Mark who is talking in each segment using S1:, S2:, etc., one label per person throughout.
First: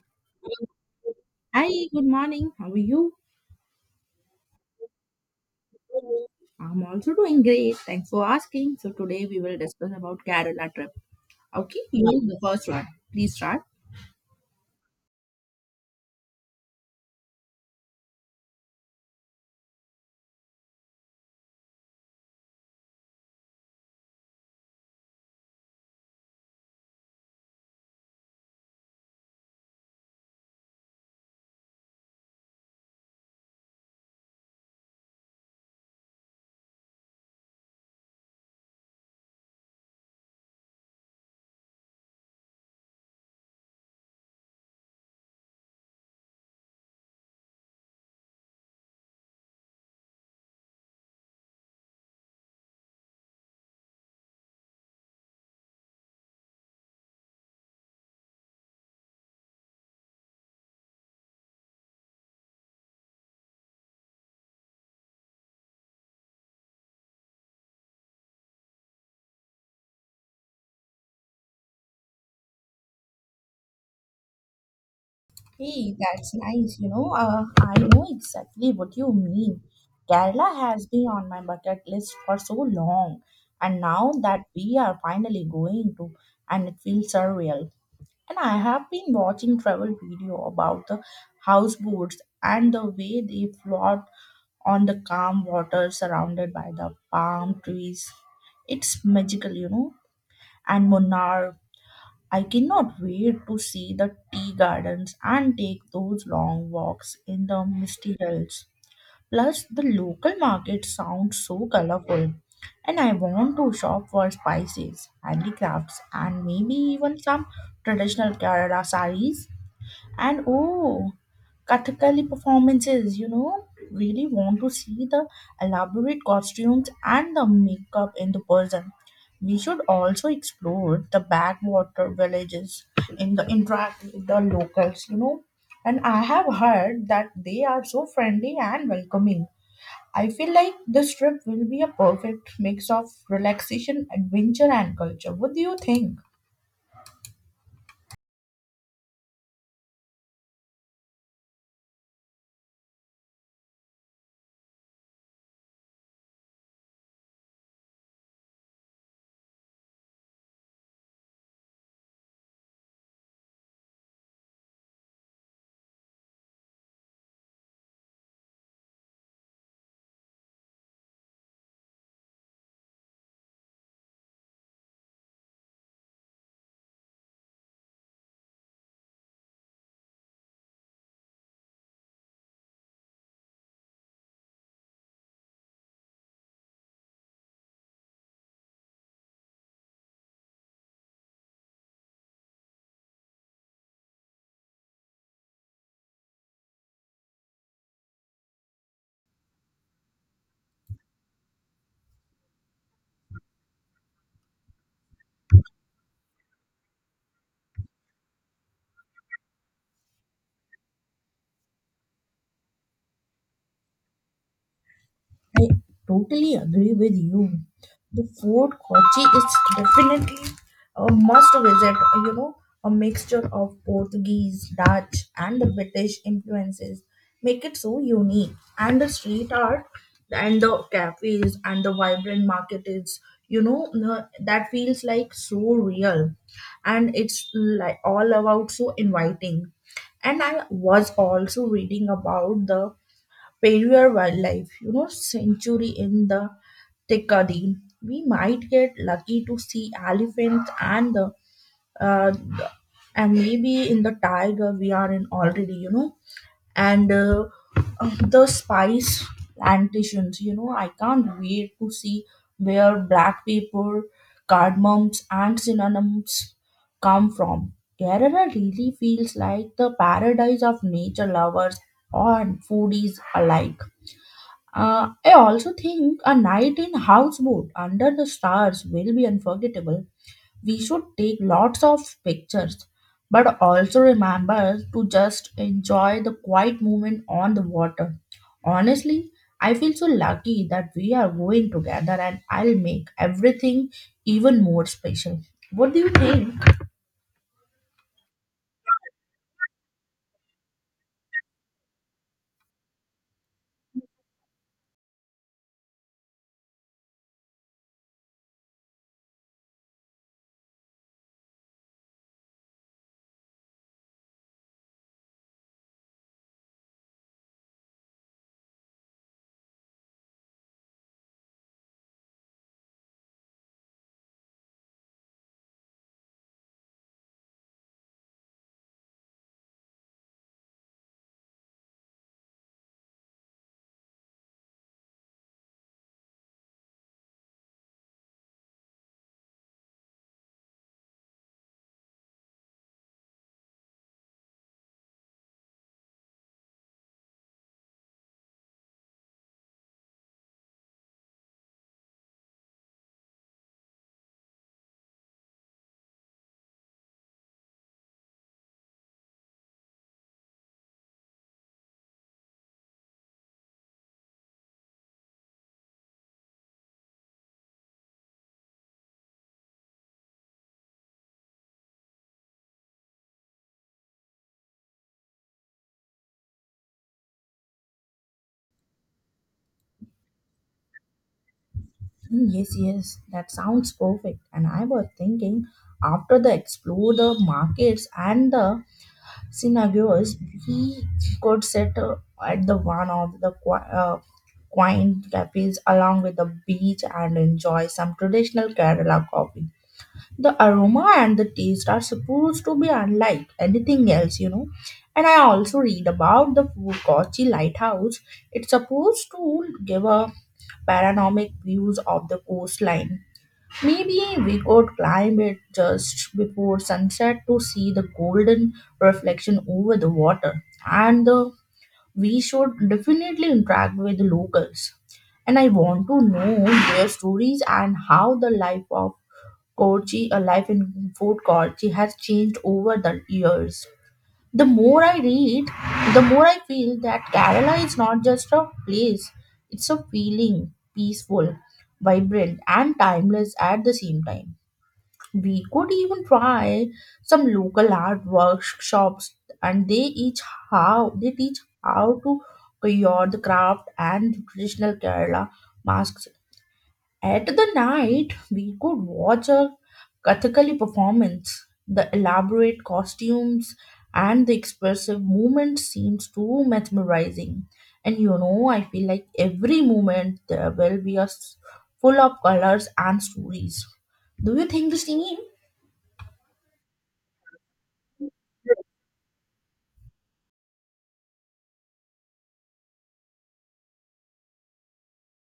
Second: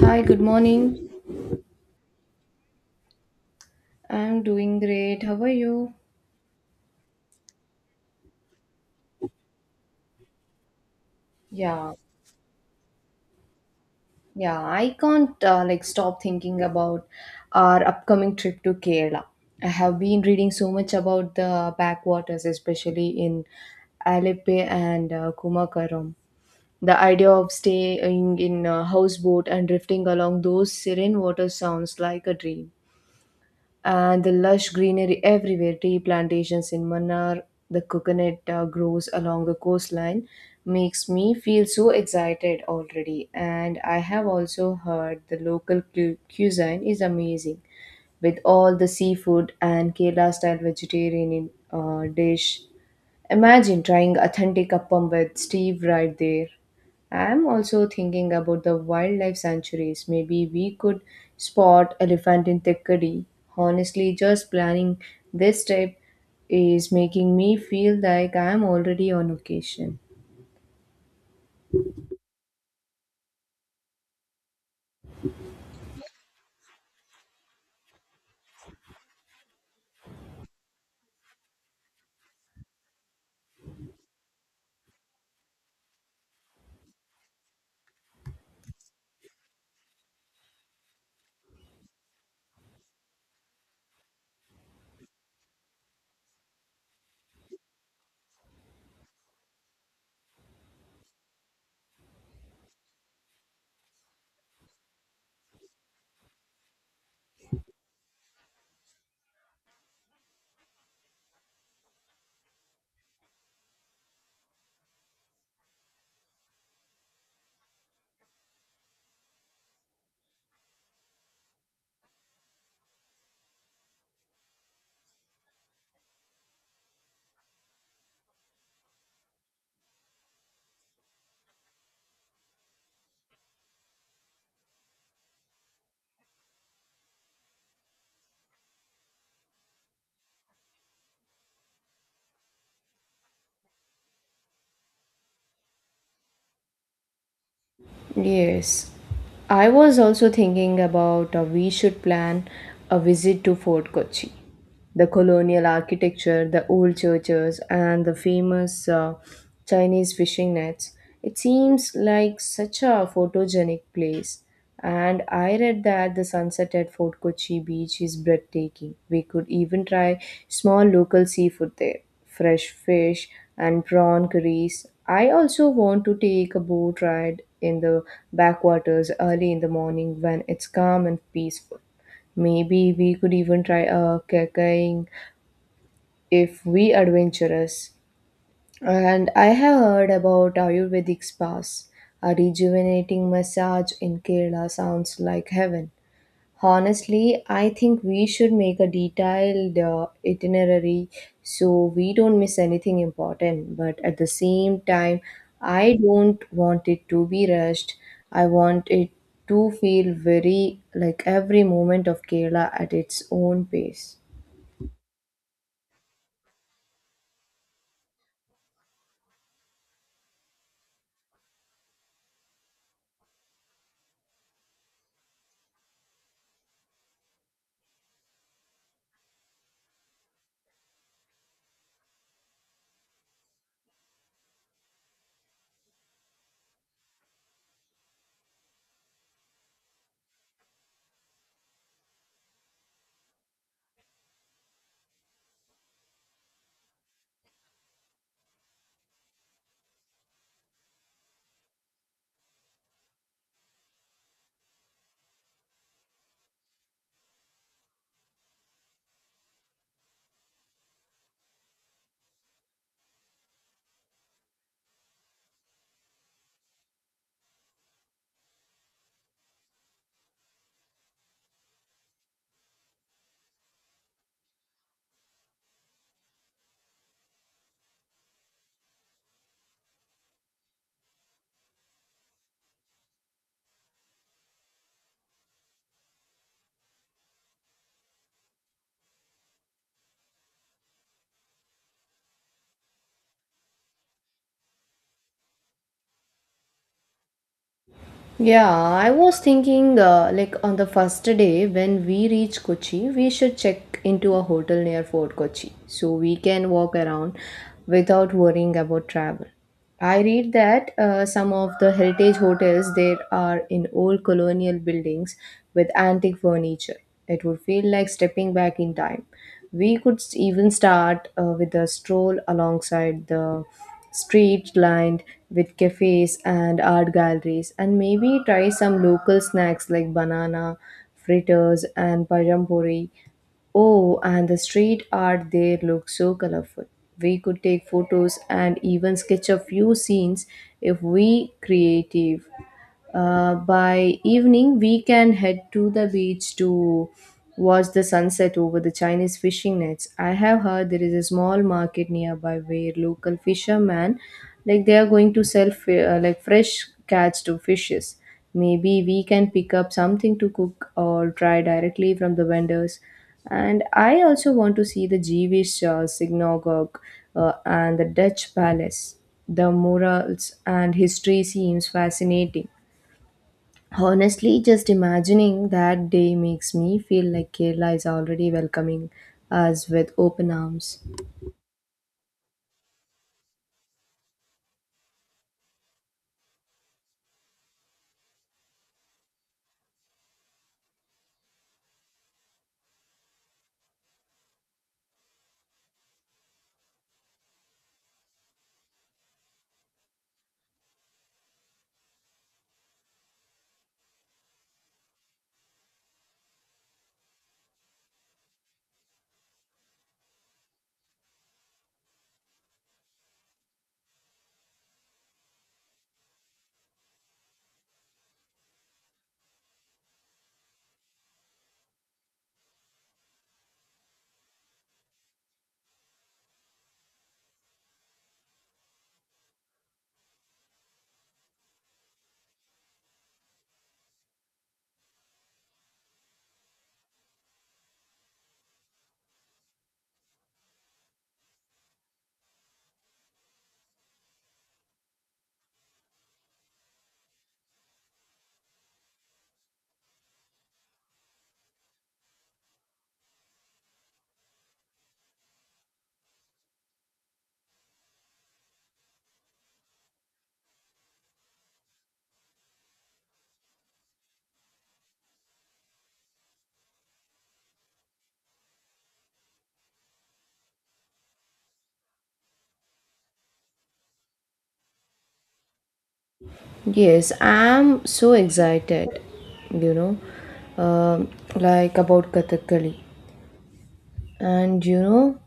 S1: Hi, good morning.
S2: Hi, good morning. How are you?
S1: I'm doing great. How are you?
S2: I'm also doing great. Thanks for asking. So today we will discuss about Kerala trip. Okay,
S1: Yeah,
S2: you the first one. Please start.
S1: yeah, I can't like stop thinking about our upcoming trip to Kerala. I have been reading so much about the backwaters, especially in Alappuzha and Kumakaram. The idea of staying in a houseboat and drifting along those serene waters sounds like a dream. And the lush greenery everywhere, tea plantations in Mannar, the coconut groves along the coastline makes me feel so excited already. And I have also heard the local cuisine is amazing with all the seafood and Kerala style vegetarian dish. Imagine trying authentic appam with Steve right there. I'm also thinking about the wildlife sanctuaries. Maybe we could spot elephant in Thikkadi. Honestly, just planning this trip is making me feel like I'm already on vacation.
S2: Hey, that's nice. I know exactly what you mean. Kerala has been on my bucket list for so long, and now that we are finally going to, and it feels surreal. And I have been watching travel video about the houseboats and the way they float on the calm water surrounded by the palm trees. It's magical. And Munnar, I cannot wait to see the tea gardens and take those long walks in the misty hills. Plus, the local market sounds so colorful, and I want to shop for spices, handicrafts, and maybe even some traditional Kerala sarees. And oh, Kathakali performances, really want to see the elaborate costumes and the makeup in the person. We should also explore the backwater villages in the interact with the locals. And I have heard that they are so friendly and welcoming. I feel like this trip will be a perfect mix of relaxation, adventure, and culture. What do you think?
S1: Yes, I was also thinking about we should plan a visit to Fort Kochi. The colonial architecture, the old churches, and the famous Chinese fishing nets. It seems like such a photogenic place. And I read that the sunset at Fort Kochi beach is breathtaking. We could even try small local seafood there, fresh fish and prawn curries. I also want to take a boat ride in the backwaters early in the morning when it's calm and peaceful. Maybe we could even try a kayaking if we adventurous. And I have heard about Ayurvedic spas. A rejuvenating massage in Kerala sounds like heaven. Honestly, I think we should make a detailed itinerary so we don't miss anything important. But at the same time, I don't want it to be rushed. I want it to feel very like every moment of Kerala at its own pace.
S2: I totally agree with you. The Fort Kochi is definitely a must visit, you know, a mixture of Portuguese, Dutch, and the British influences make it so unique. And the street art and the cafes and the vibrant market is, that feels like so real. And it's like all about so inviting. And I was also reading about the Perrier Wildlife Sanctuary in the Deccan. We might get lucky to see elephants uh, the- and maybe in the tiger we are in already and the spice plantations I can't wait to see where black pepper cardamoms and cinnamons come from. Kerala really feels like the paradise of nature lovers and foodies alike. I also think a night in houseboat under the stars will be unforgettable. We should take lots of pictures, but also remember to just enjoy the quiet moment on the water. Honestly, I feel so lucky that we are going together and I'll make everything even more special. What do you think?
S1: Yeah, I was thinking like on the first day when we reach Kochi, we should check into a hotel near Fort Kochi so we can walk around without worrying about travel. I read that some of the heritage hotels there are in old colonial buildings with antique furniture. It would feel like stepping back in time. We could even start with a stroll alongside the street lined with cafes and art galleries, and maybe try some local snacks like banana fritters and pajampuri. Oh, and the street art there looks so colorful. We could take photos and even sketch a few scenes if we creative. By evening, we can head to the beach to watch the sunset over the Chinese fishing nets. I have heard there is a small market nearby where local fishermen, like they are going to sell like fresh catch to fishes. Maybe we can pick up something to cook or try directly from the vendors. And I also want to see the Jewish synagogue and the Dutch palace. The murals and history seems fascinating. Honestly, just imagining that day makes me feel like Kerala is already welcoming us with open arms.
S2: Mm, yes, yes, that sounds perfect. And I was thinking after the explore the markets and the scenarios, we could sit at the one of the quaint cafes along with the beach and enjoy some traditional Kerala coffee. The aroma and the taste are supposed to be unlike anything else. And I also read about the Kochi lighthouse. It's supposed to give a panoramic views of the coastline. Maybe we could climb it just before sunset to see the golden reflection over the water. And the, we should definitely interact with the locals. And I want to know their stories and how the life of Kochi, a life in Fort Kochi, has changed over the years. The more I read, the more I feel that Kerala is not just a place, it's a feeling, peaceful, vibrant, and timeless at the same time. We could even try some local art workshops and they each how they teach how to cure the craft and traditional Kerala masks. At the night we could watch a Kathakali performance. The elaborate costumes and the expressive movement seems too mesmerizing. And I feel like every moment there will be a full of colors and stories. Do you think the same?
S1: Yes, I'm so excited, you know, like about Kathakali. And you know,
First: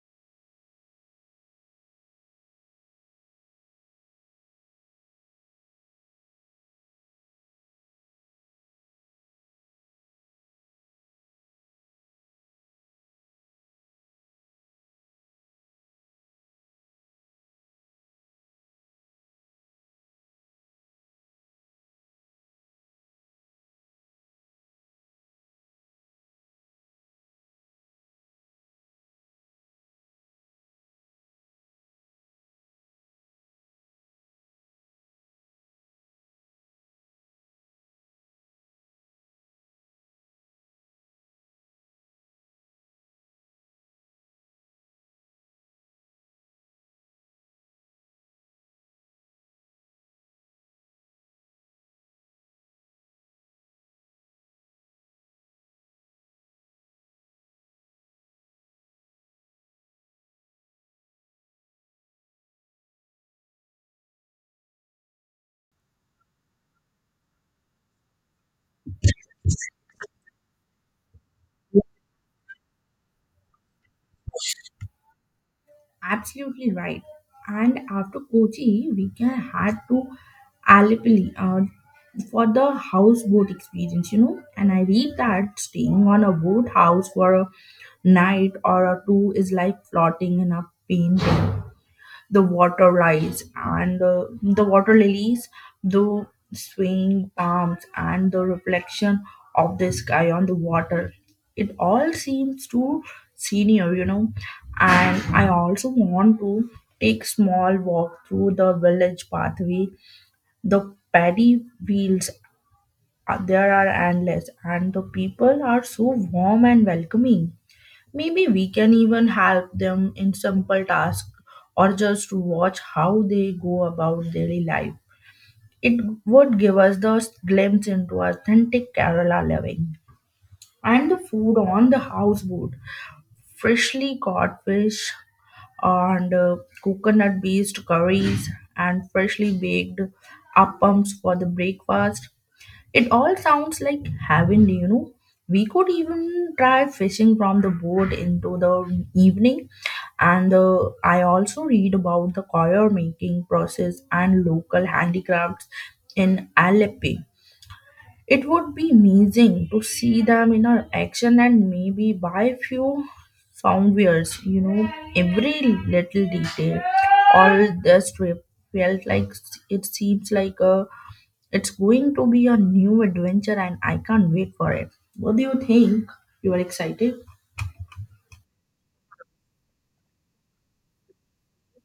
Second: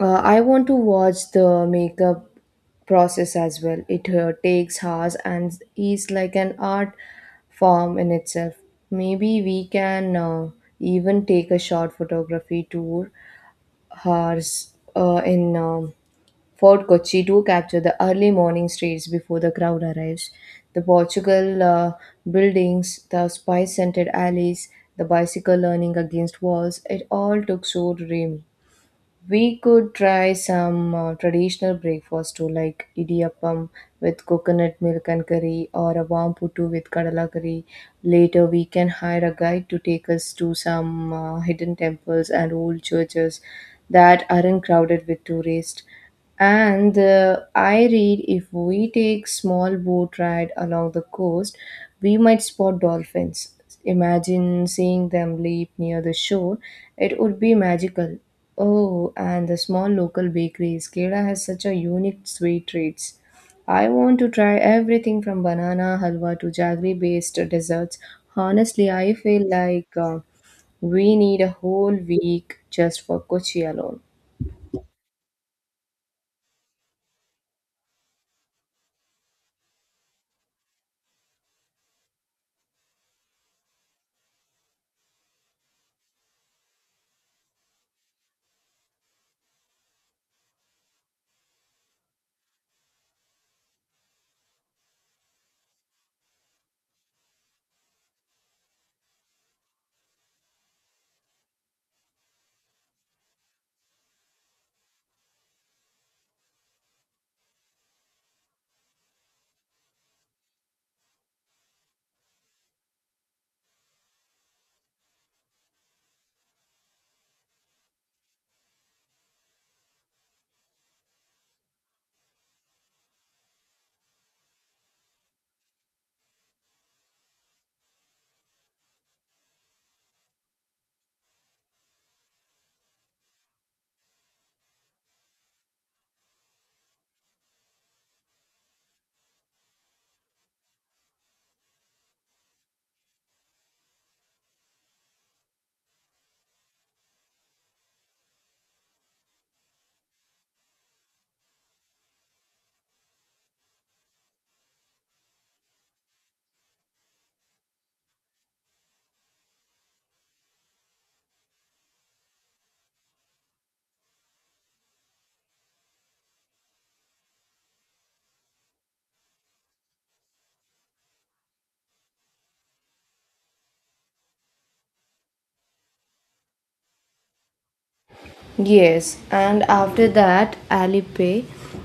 S1: I want to watch the makeup process as well. It takes hours and is like an art form in itself. Maybe we can even take a short photography tour hours in Fort Kochi to capture the early morning streets before the crowd arrives. The Portugal buildings, the spice scented alleys, the bicycle leaning against walls, it all took so dreamy. We could try some traditional breakfast too, like idiyappam with coconut milk and curry, or a warm puttu with kadala curry. Later, we can hire a guide to take us to some hidden temples and old churches that aren't crowded with tourists. And I read if we take small boat ride along the coast, we might spot dolphins. Imagine seeing them leap near the shore. It would be magical. Oh, and the small local bakery, Skeda, has such a unique sweet treats. I want to try everything from banana halwa to jaggery-based desserts. Honestly, I feel like we need a whole week just for Kochi alone.
S2: Absolutely right. And after Kochi, we can head to Alipali for the houseboat experience. And I read that staying on a boathouse for a night or a two is like floating in a painting the water rise and the water lilies, the swaying palms, and the reflection of the sky on the water. It all seems too senior. And I also want to take small walk through the village pathway. The paddy fields there are endless, and the people are so warm and welcoming. Maybe we can even help them in simple tasks or just watch how they go about daily life. It would give us the glimpse into authentic Kerala living. And the food on the houseboat freshly caught fish and coconut based curries and freshly baked appams for the breakfast. It all sounds like heaven. We could even try fishing from the boat into the evening. And I also read about the coir making process and local handicrafts in Aleppo. It would be amazing to see them in a action and maybe buy a few soundwares, every little detail. All this trip felt like it seems like a it's going to be a new adventure and I can't wait for it. What do you think? You are excited?
S1: Yes, and after that, Alipay,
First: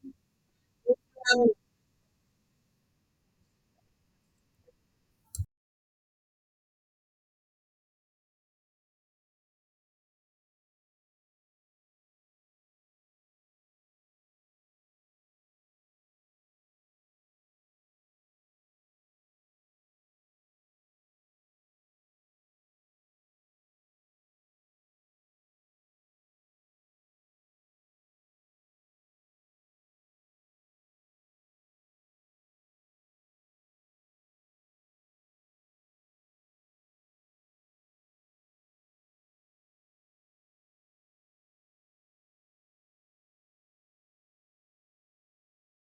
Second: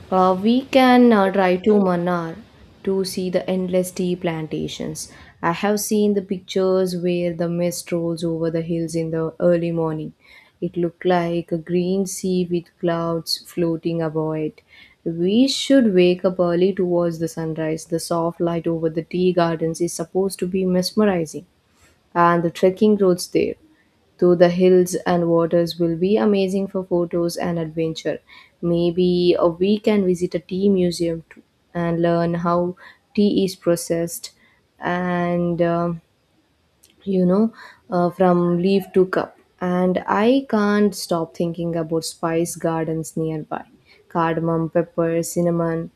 S1: we can drive to Manar to see the endless tea plantations. I have seen the pictures where the mist rolls over the hills in the early morning. It looked like a green sea with clouds floating above it. We should wake up early to watch the sunrise. The soft light over the tea gardens is supposed to be mesmerizing, and the trekking roads there though the hills and waters will be amazing for photos and adventure. Maybe we can visit a tea museum too and learn how tea is processed and you know from leaf to cup. And I can't stop thinking about spice gardens nearby. Cardamom, pepper, cinnamon.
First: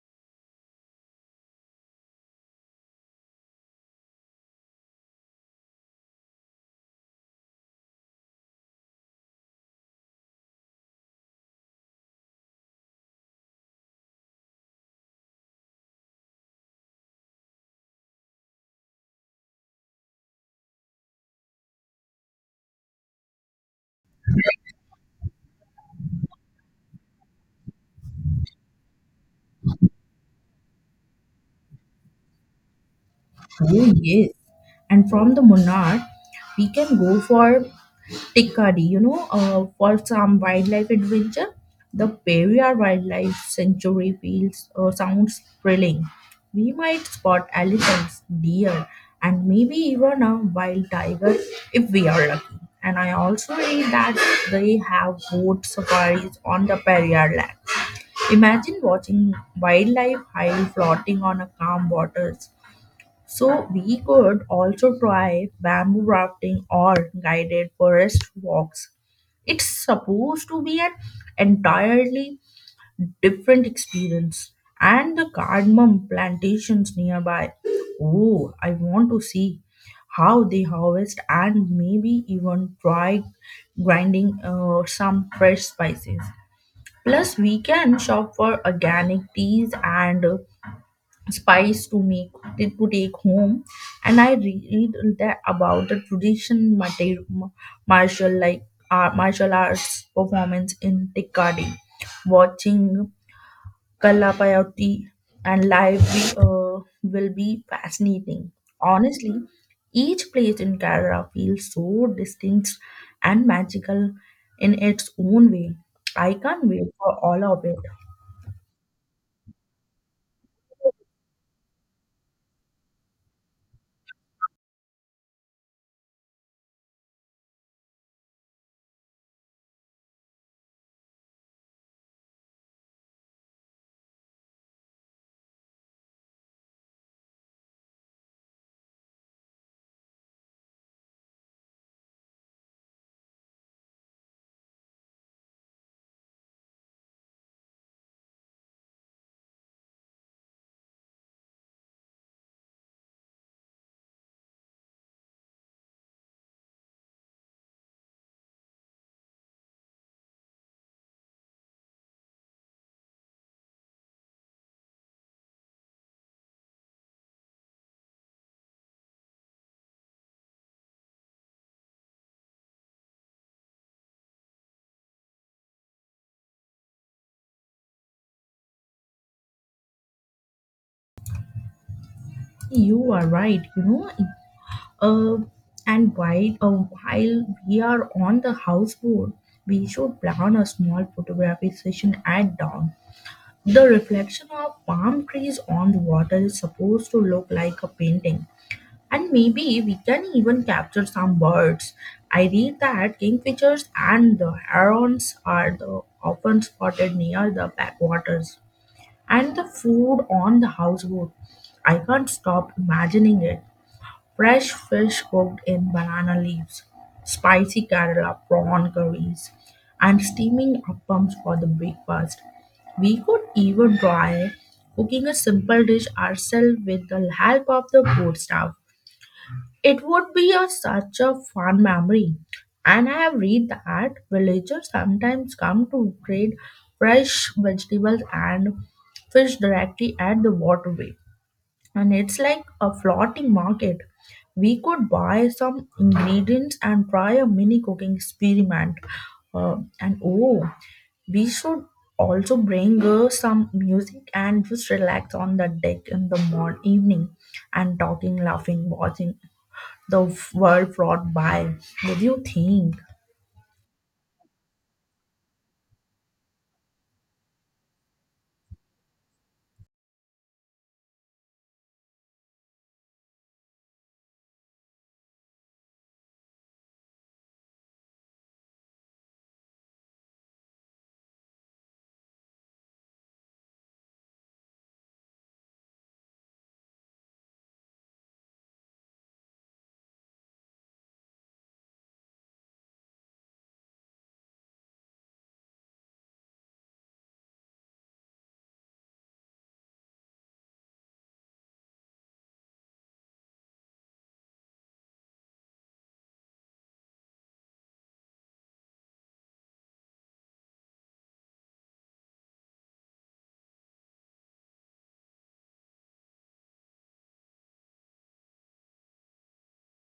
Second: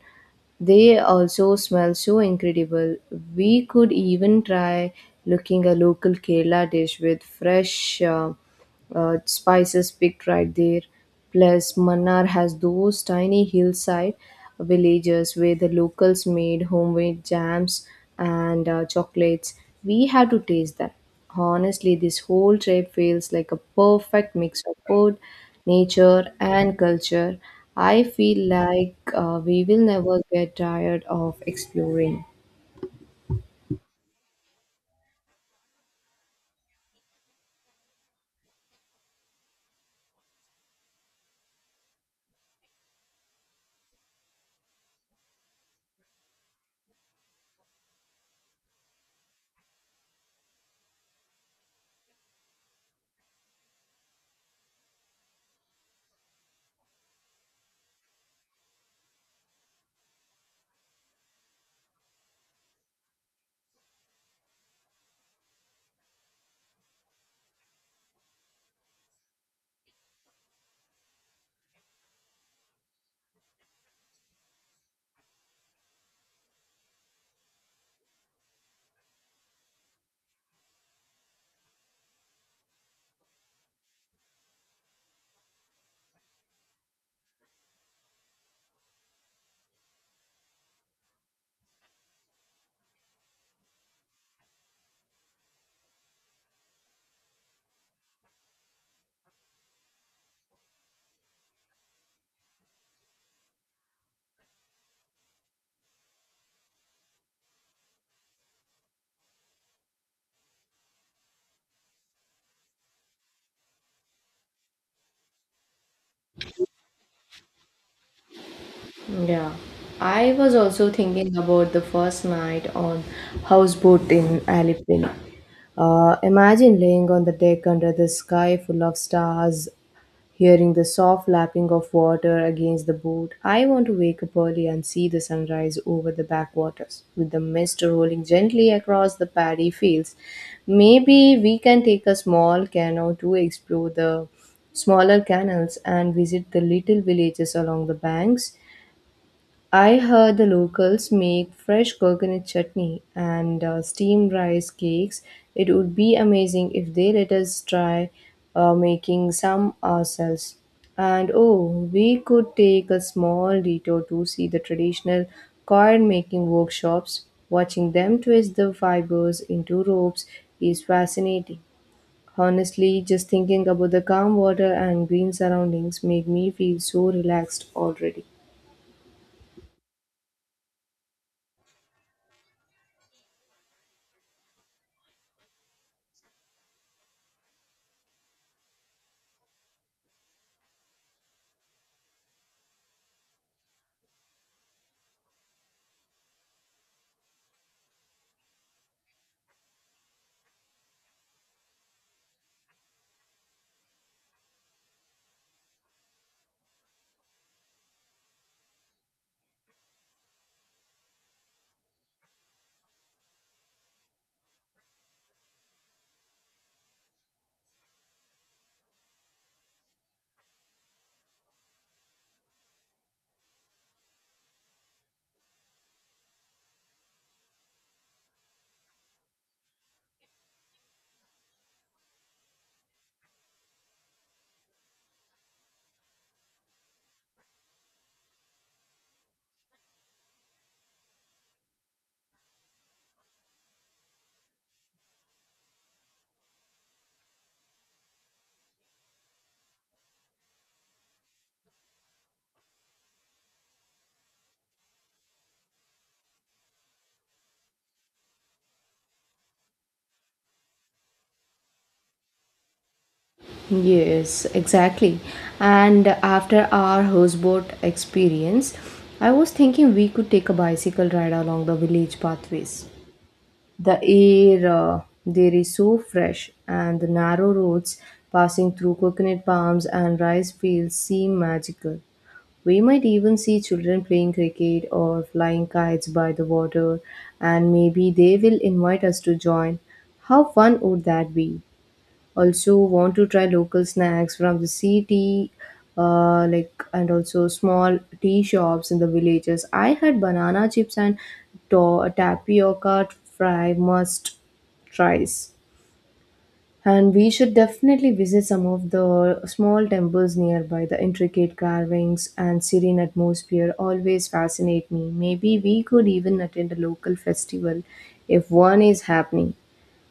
S1: They also smell so incredible. We could even try looking a local Kerala dish with fresh spices picked right there. Plus, Mannar has those tiny hillside villages where the locals made homemade jams and chocolates. We had to taste that. Honestly, this whole trip feels like a perfect mix of food, nature, and culture. I feel like we will never get tired of exploring.
S2: Oh, yes. And from the Munnar, we can go for Tikadi, for some wildlife adventure. The Periyar Wildlife Sanctuary feels sounds thrilling. We might spot elephants, deer, and maybe even a wild tiger if we are lucky. And I also read that they have boat safaris on the Periyar land. Imagine watching wildlife hide floating on a calm waters. So we could also try bamboo rafting or guided forest walks. It's supposed to be an entirely different experience. And the cardamom plantations nearby. Oh, I want to see how they harvest and maybe even try grinding some fresh spices. Plus, we can shop for organic teas and spice to make to take home. And I read that about the tradition martial like martial arts performance in Tikadi, watching Kalapayati and live will be fascinating. Honestly, each place in Kerala feels so distinct and magical in its own way. I can't wait for all of it.
S1: Yeah, I was also thinking about the first night on houseboat in Alipin. Imagine laying on the deck under the sky full of stars, hearing the soft lapping of water against the boat. I want to wake up early and see the sunrise over the backwaters, with the mist rolling gently across the paddy fields. Maybe we can take a small canoe to explore the smaller canals and visit the little villages along the banks. I heard the locals make fresh coconut chutney and steamed rice cakes. It would be amazing if they let us try making some ourselves. And oh, we could take a small detour to see the traditional coin making workshops. Watching them twist the fibers into ropes is fascinating. Honestly, just thinking about the calm water and green surroundings make me feel so relaxed already.
S2: You are right. Uh, and while we are on the houseboat, we should plan a small photography session at dawn. The reflection of palm trees on the water is supposed to look like a painting. And maybe we can even capture some birds. I read that kingfishers and the herons are the often spotted near the backwaters. And the food on the houseboat. I can't stop imagining it. Fresh fish cooked in banana leaves, spicy Kerala prawn curries, and steaming appams for the breakfast. We could even try cooking a simple dish ourselves with the help of the board staff. It would be such a fun memory. And I have read that villagers sometimes come to trade fresh vegetables and fish directly at the waterway and it's like a floating market. We could buy some ingredients and try a mini cooking experiment. And oh, we should also bring some music and just relax on the deck in the morning evening and talking, laughing, watching the world float by. What do you think?
S1: Yes, exactly. And after our houseboat experience, I was thinking we could take a bicycle ride along the village pathways. The air there is so fresh, and the narrow roads passing through coconut palms and rice fields seem magical. We might even see children playing cricket or flying kites by the water, and maybe they will invite us to join. How fun would that be? Also want to try local snacks from the city, like and also small tea shops in the villages. I had banana chips and tapioca fry must tries. And we should definitely visit some of the small temples nearby. The intricate carvings and serene atmosphere always fascinate me. Maybe we could even attend a local festival if one is happening.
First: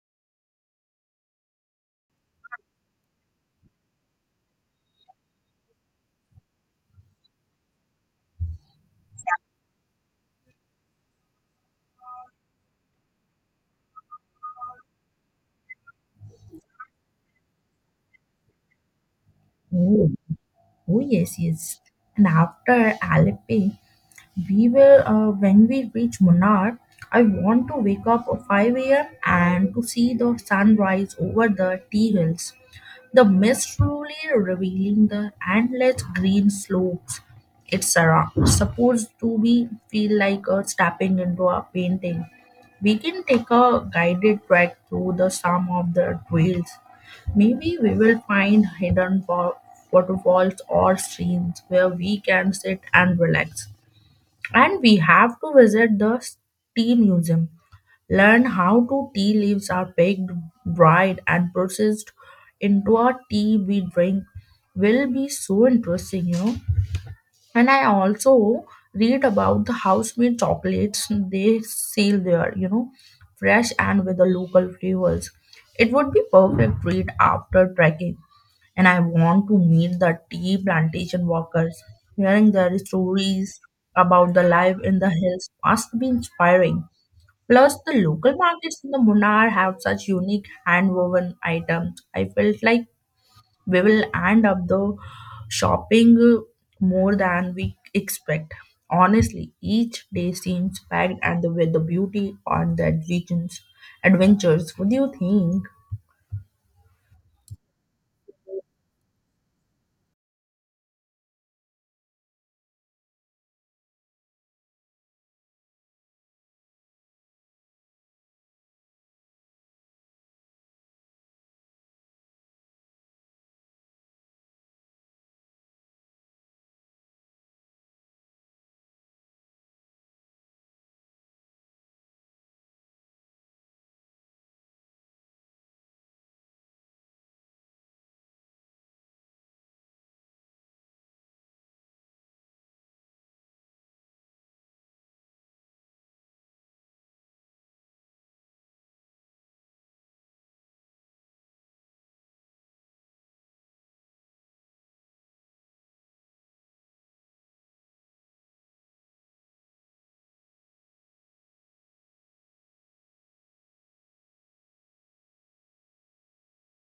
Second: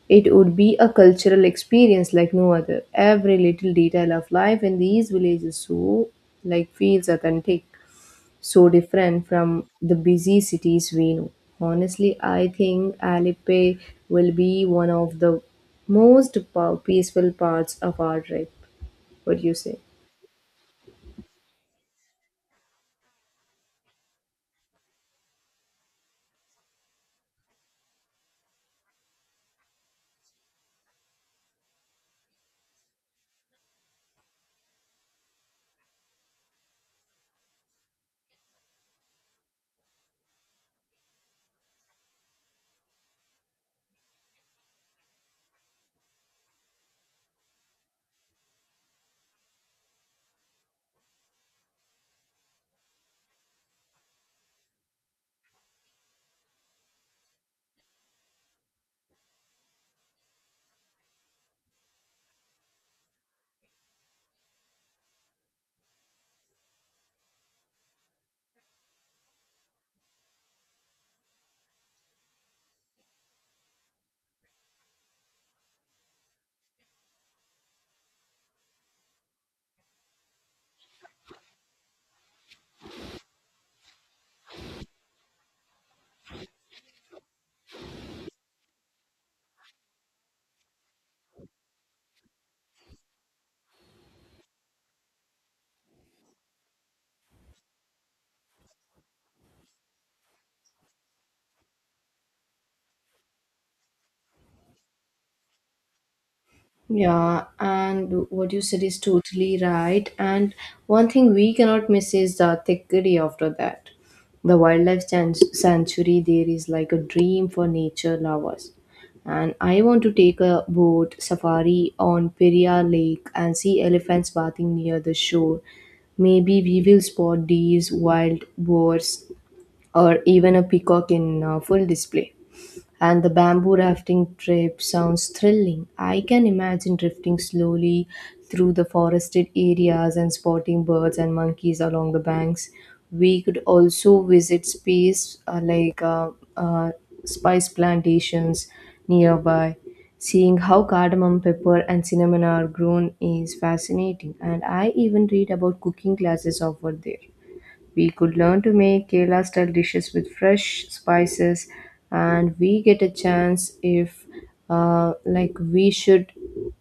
S1: It would be a cultural experience like no other. Every little detail of life in these villages so like feels authentic, so different from the busy cities we know. Honestly, I think Alipe will be one of the peaceful parts of our trip. What do you say?
S2: Oh, oh yes, yes. And after Alepe, we will when we reach Munnar, I want to wake up at 5 a.m. and to see the sunrise over the tea hills. The mist slowly revealing the endless green slopes. It's supposed to be feel like stepping into a painting. We can take a guided trek through the some of the trails. Maybe we will find hidden waterfalls or streams where we can sit and relax. And we have to visit the tea museum, learn how to tea leaves are picked, dried, and processed into a tea we drink. Will be so interesting. And I also read about the house-made chocolates they sell there, fresh and with the local flavors. It would be perfect treat after trekking. And I want to meet the tea plantation workers. Hearing their stories about the life in the hills must be inspiring. Plus, the local markets in the Munnar have such unique hand-woven items. I felt like we will end up the shopping more than we expect. Honestly, each day seems packed and with the beauty on the adventures. Adventures. What do you think?
S1: Yeah, and what you said is totally right. And one thing we cannot miss is the Thikkadi after that. The wildlife sanctuary there is like a dream for nature lovers. And I want to take a boat safari on Periyar Lake and see elephants bathing near the shore. Maybe we will spot these wild boars or even a peacock in full display. And the bamboo rafting trip sounds thrilling. I can imagine drifting slowly through the forested areas and spotting birds and monkeys along the banks. We could also visit space like uh, spice plantations nearby. Seeing how cardamom pepper and cinnamon are grown is fascinating, and I even read about cooking classes offered there. We could learn to make Kerala style dishes with fresh spices, and we get a chance if, like, we should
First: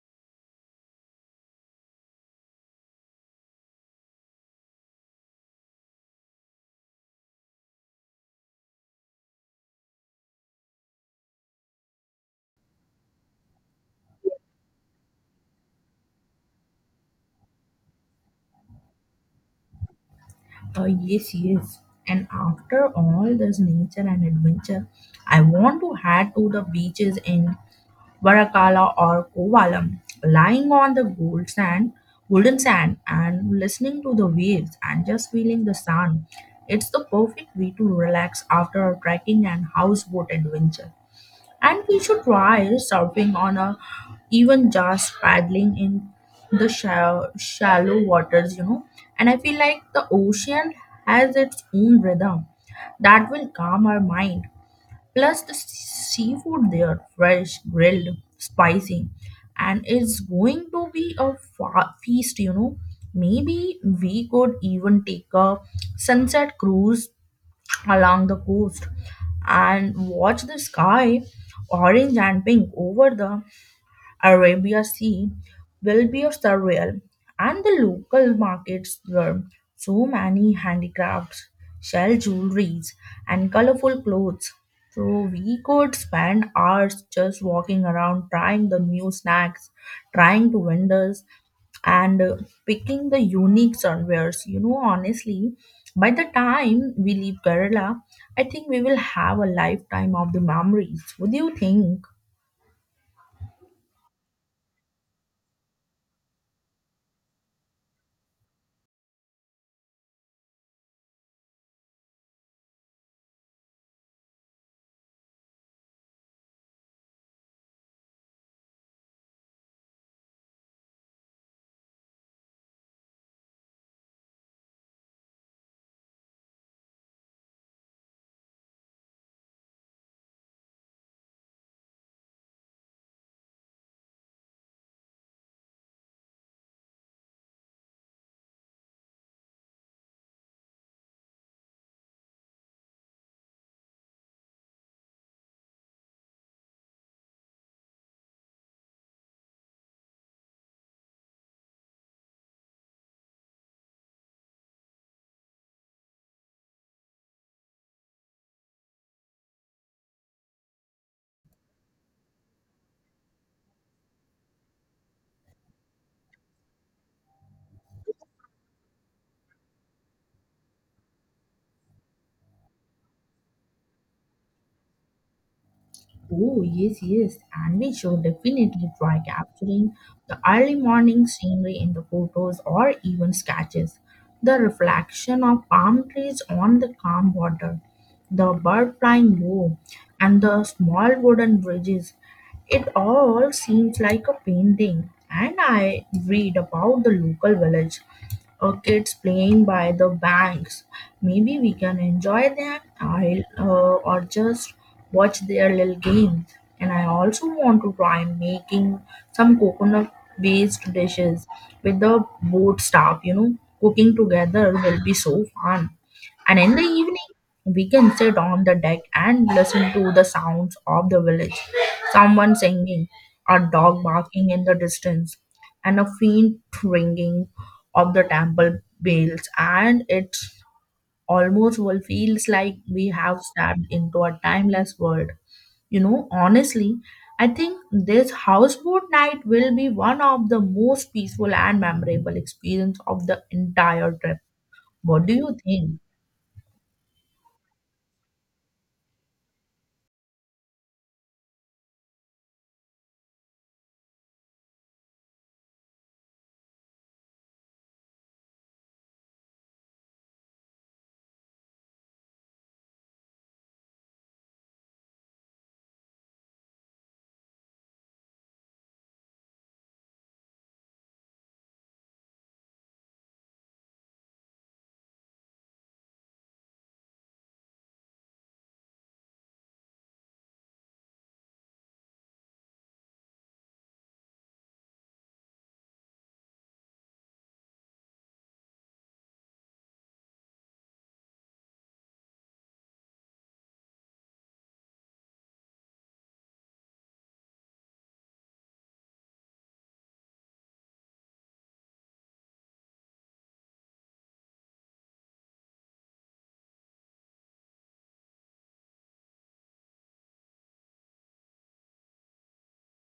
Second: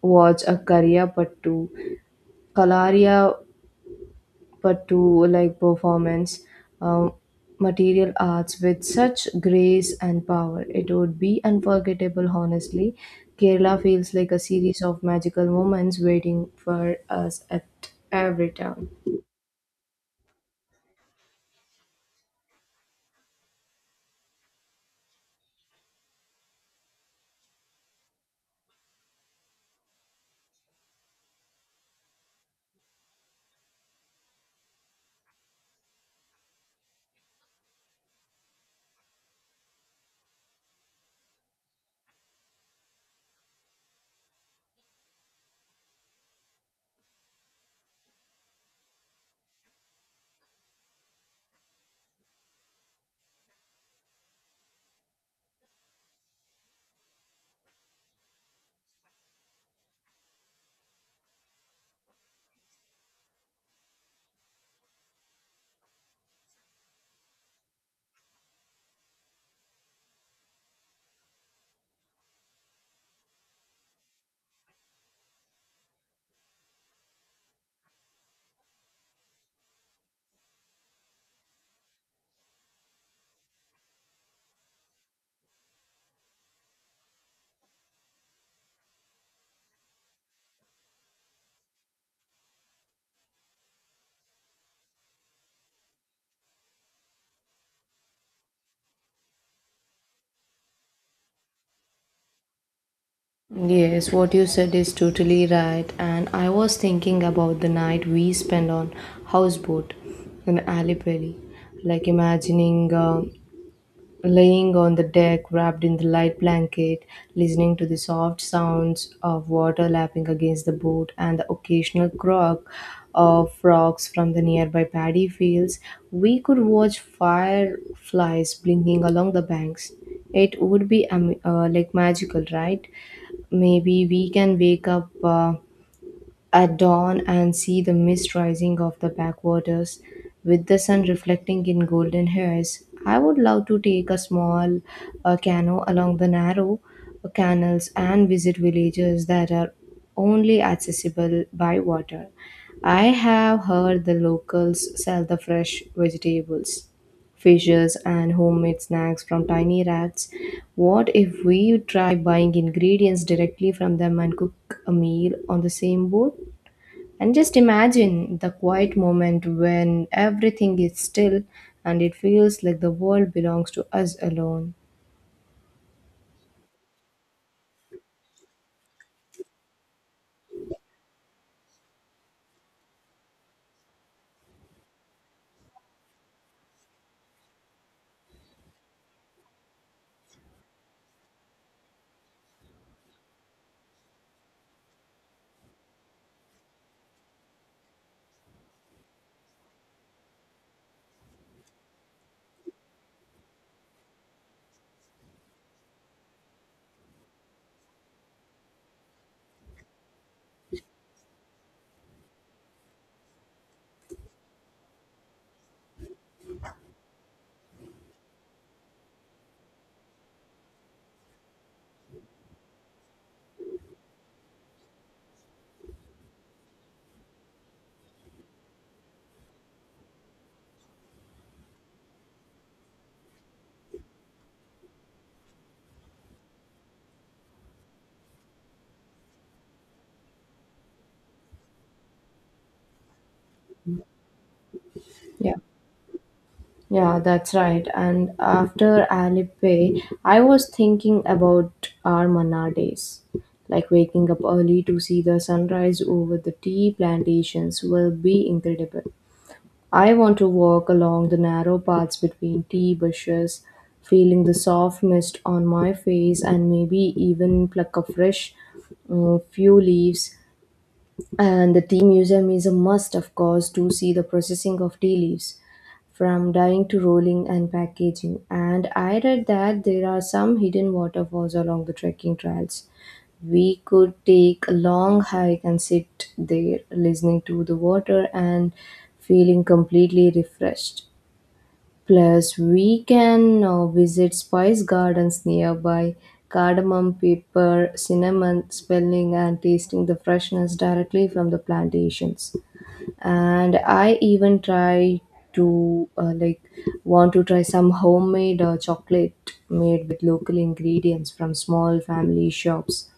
S1: watch a Kalaria Pattu like performance, um, material arts with such grace and power. It would be unforgettable, honestly. Kerala feels like a series of magical moments waiting for us at every turn.
S2: Yes, yes. And after all this nature and adventure, I want to head to the beaches in Varakala or Kovalam, lying on the golden sand, and listening to the waves and just feeling the sun. It's the perfect way to relax after a trekking and houseboat adventure. And we should try surfing on a even just paddling in the shallow, shallow waters. And I feel like the ocean has its own rhythm that will calm our mind. Plus, the seafood there, fresh, grilled, spicy, and it's going to be a feast. Maybe we could even take a sunset cruise along the coast and watch the sky orange and pink over the Arabia Sea will be of surreal, and the local markets were so many handicrafts, shell jewelries, and colorful clothes. So we could spend hours just walking around, trying the new snacks, trying the vendors, and picking the unique sunwares. You know, honestly, by the time we leave Kerala, I think we will have a lifetime of the memories. What do you think?
S1: Yes, what you said is totally right. And I was thinking about the night we spent on houseboat in Alipelli, like imagining laying on the deck wrapped in the light blanket, listening to the soft sounds of water lapping against the boat and the occasional croak of frogs from the nearby paddy fields. We could watch fireflies blinking along the banks. It would be like magical, right? Maybe we can wake up at dawn and see the mist rising off the backwaters with the sun reflecting in golden hairs. I would love to take a small canoe along the narrow canals and visit villages that are only accessible by water. I have heard the locals sell the fresh vegetables fishes, and homemade snacks from tiny rats. What if we try buying ingredients directly from them and cook a meal on the same boat? And just imagine the quiet moment when everything is still and it feels like the world belongs to us alone.
S2: Oh, yes, yes. And we should definitely try capturing the early morning scenery in the photos or even sketches. The reflection of palm trees on the calm water, the bird flying low, and the small wooden bridges. It all seems like a painting, and I read about the local village or kids playing by the banks. Maybe we can enjoy them or just watch their little games. And I also want to try making some coconut based dishes with the boat staff, you know, cooking together will be so fun. And in the evening, we can sit on the deck and listen to the sounds of the village. Someone singing, a dog barking in the distance, and a faint ringing of the temple bells. And it almost well feels like we have stepped into a timeless world. You know, honestly, I think this houseboat night will be one of the most peaceful and memorable experience of the entire trip. What do you
S1: Yeah.
S2: think?
S1: Yeah, that's right. And after Alipay, I was thinking about our Manna days, like waking up early to see the sunrise over the tea plantations will be incredible. I want to walk along the narrow paths between tea bushes, feeling the soft mist on my face, and maybe even pluck a fresh few leaves. And the tea museum is a must, of course, to see the processing of tea leaves from dyeing to rolling and packaging. And I read that there are some hidden waterfalls along the trekking trails. We could take a long hike and sit there listening to the water and feeling completely refreshed. Plus, we can visit spice gardens nearby, cardamom, pepper, cinnamon, smelling and tasting the freshness directly from the plantations. And I even try to, want to try some homemade chocolate made with local ingredients from small family shops.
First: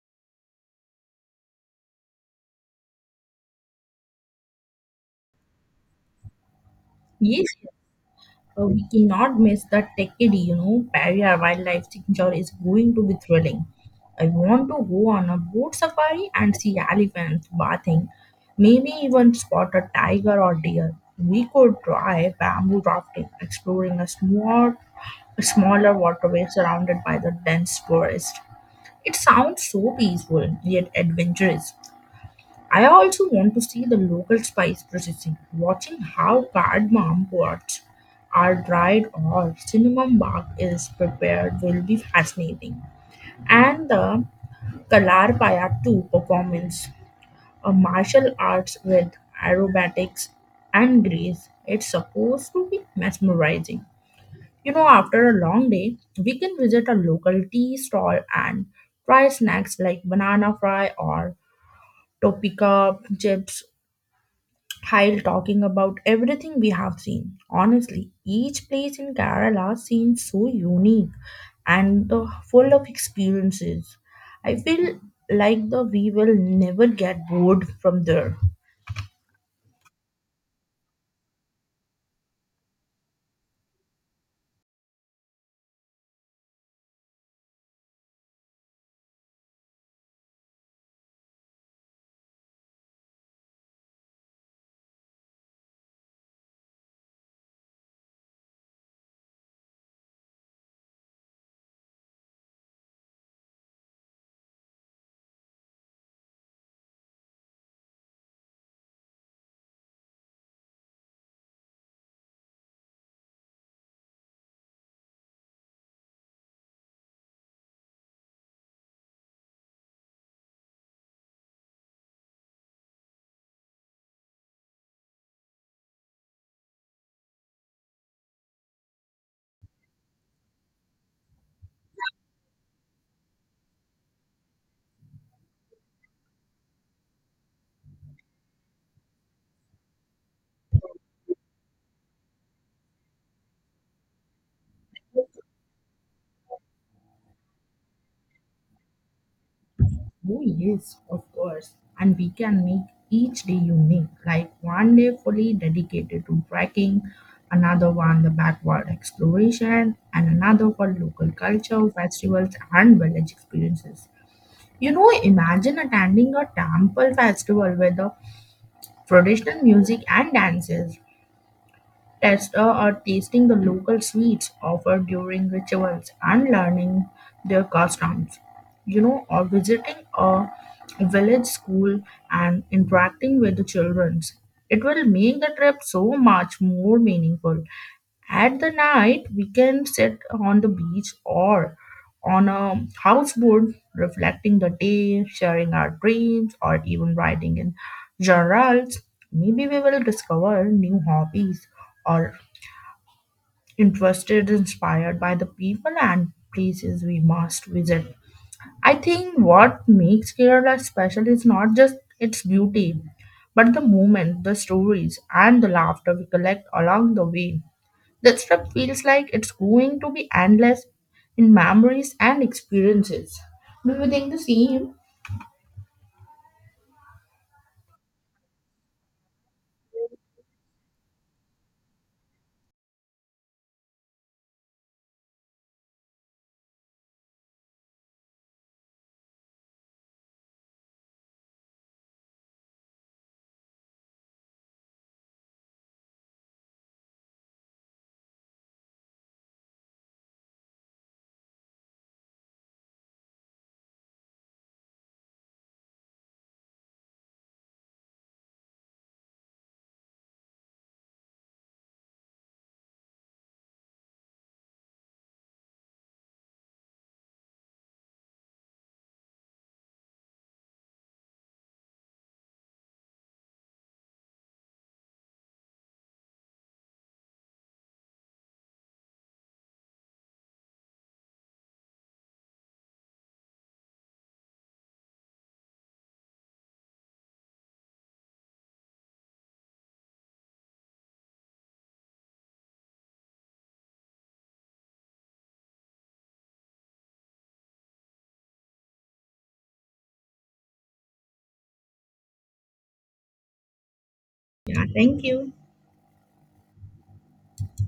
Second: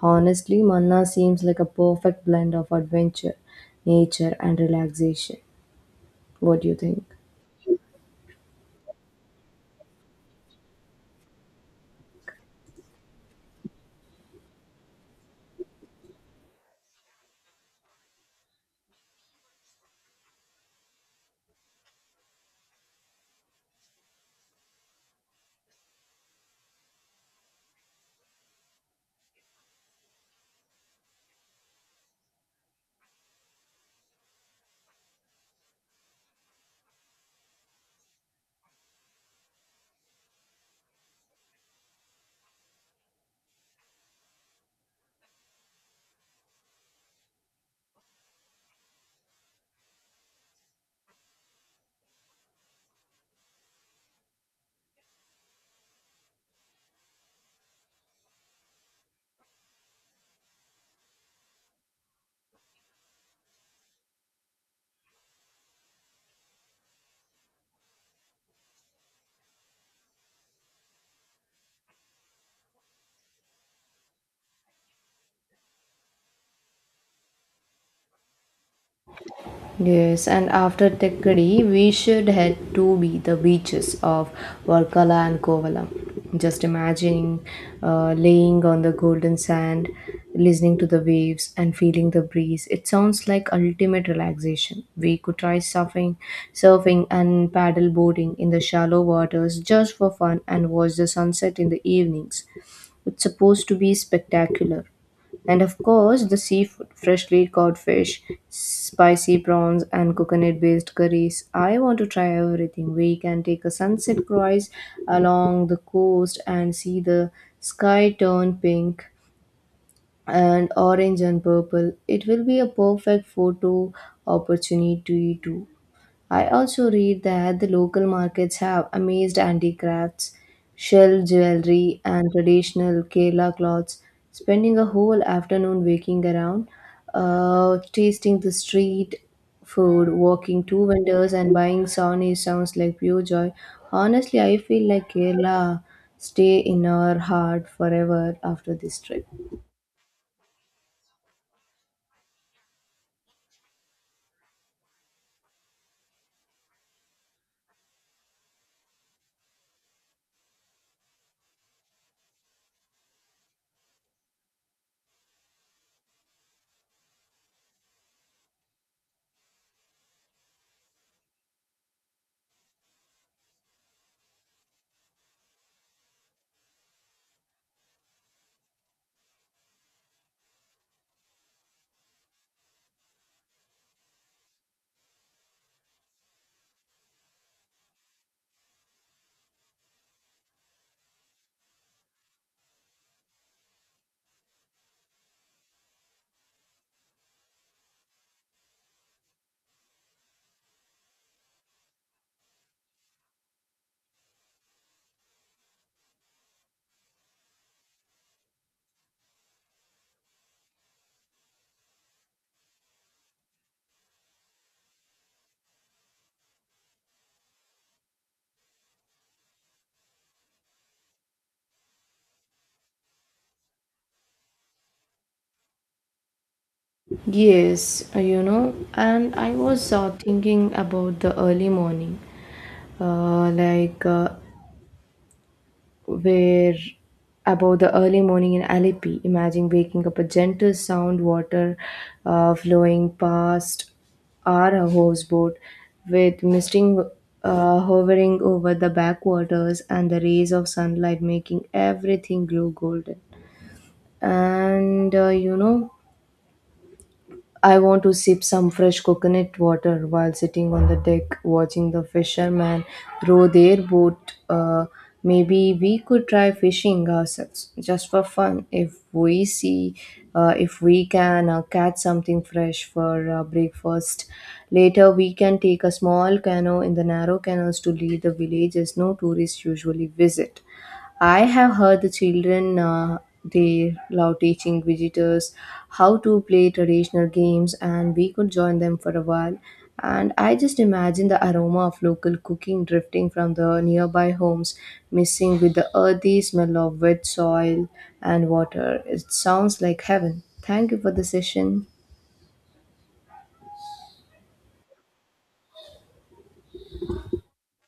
S1: Honestly, Manna seems like a perfect blend of adventure, nature, and relaxation. What do you think?
S2: Yes, we cannot miss the Decade, you know, barrier wildlife signature is going to be thrilling. I want to go on a boat safari and see elephants bathing, maybe even spot a tiger or deer. We could try bamboo rafting, exploring a smaller waterway surrounded by the dense forest. It sounds so peaceful yet adventurous. I also want to see the local spice processing, watching how cardamom pods are dried or cinnamon bark is prepared will be fascinating. And the Kalarpaya 2 performance, a martial arts with aerobatics and grace, it's supposed to be mesmerizing. You know, after a long day, we can visit a local tea stall and try snacks like banana fry or Topika chips while talking about everything we have seen. Honestly, each place in Kerala seems so unique and the full of experiences. I feel like the we will never get bored from there.
S1: Yes, and after Tekkady, we should head to be the beaches of Varkala and Kovalam. Just imagining laying on the golden sand, listening to the waves, and feeling the breeze. It sounds like ultimate relaxation. We could try surfing and paddle boarding in the shallow waters just for fun and watch the sunset in the evenings. It's supposed to be spectacular. And of course, the seafood, freshly caught fish, spicy prawns, and coconut based curries. I want to try everything. We can take a sunset cruise along the coast and see the sky turn pink and orange and purple. It will be a perfect photo opportunity, too. I also read that the local markets have amazed handicrafts, shell jewelry, and traditional Kerala clothes. Spending a whole afternoon walking around, tasting the street food, walking to vendors, and buying sauni sounds like pure joy. Honestly, I feel like Kerala stay in our heart forever after this trip.
S2: Oh, yes, of course. And we can make each day unique, like one day fully dedicated to trekking, another one the backward exploration, and another for local culture, festivals, and village experiences. You know, imagine attending a temple festival with the traditional music and dances, or tasting the local sweets offered during rituals and learning their customs. You know, or visiting a village school and interacting with the children. It will make the trip so much more meaningful. At the night, we can sit on the beach or on a houseboat, reflecting the day, sharing our dreams, or even writing in journals, maybe we will discover new hobbies or interested inspired by the people and places we must visit. I think what makes Kerala special is not just its beauty, but the moment, the stories, and the laughter we collect along the way. That trip feels like it's going to be endless in memories and experiences. Do you think the same?
S1: Yes, you know, and I was thinking about the early morning. Like where About the early morning in Alleppey, imagine waking up a gentle sound, water flowing past our houseboat, with misting hovering over the backwaters and the rays of sunlight making everything glow golden. And you know, I want to sip some fresh coconut water while sitting on the deck watching the fishermen row their boat. Maybe we could try fishing ourselves just for fun if we see if we can catch something fresh for breakfast. Later, we can take a small canoe in the narrow canals to lead the villages no tourists usually visit. I have heard the children they love teaching visitors how to play traditional games, and we could join them for a while. And I just imagine the aroma of local cooking drifting from the nearby homes, mixing with the earthy smell of wet soil and water. It sounds like heaven. Thank you for the session.
S2: Yeah, thank you.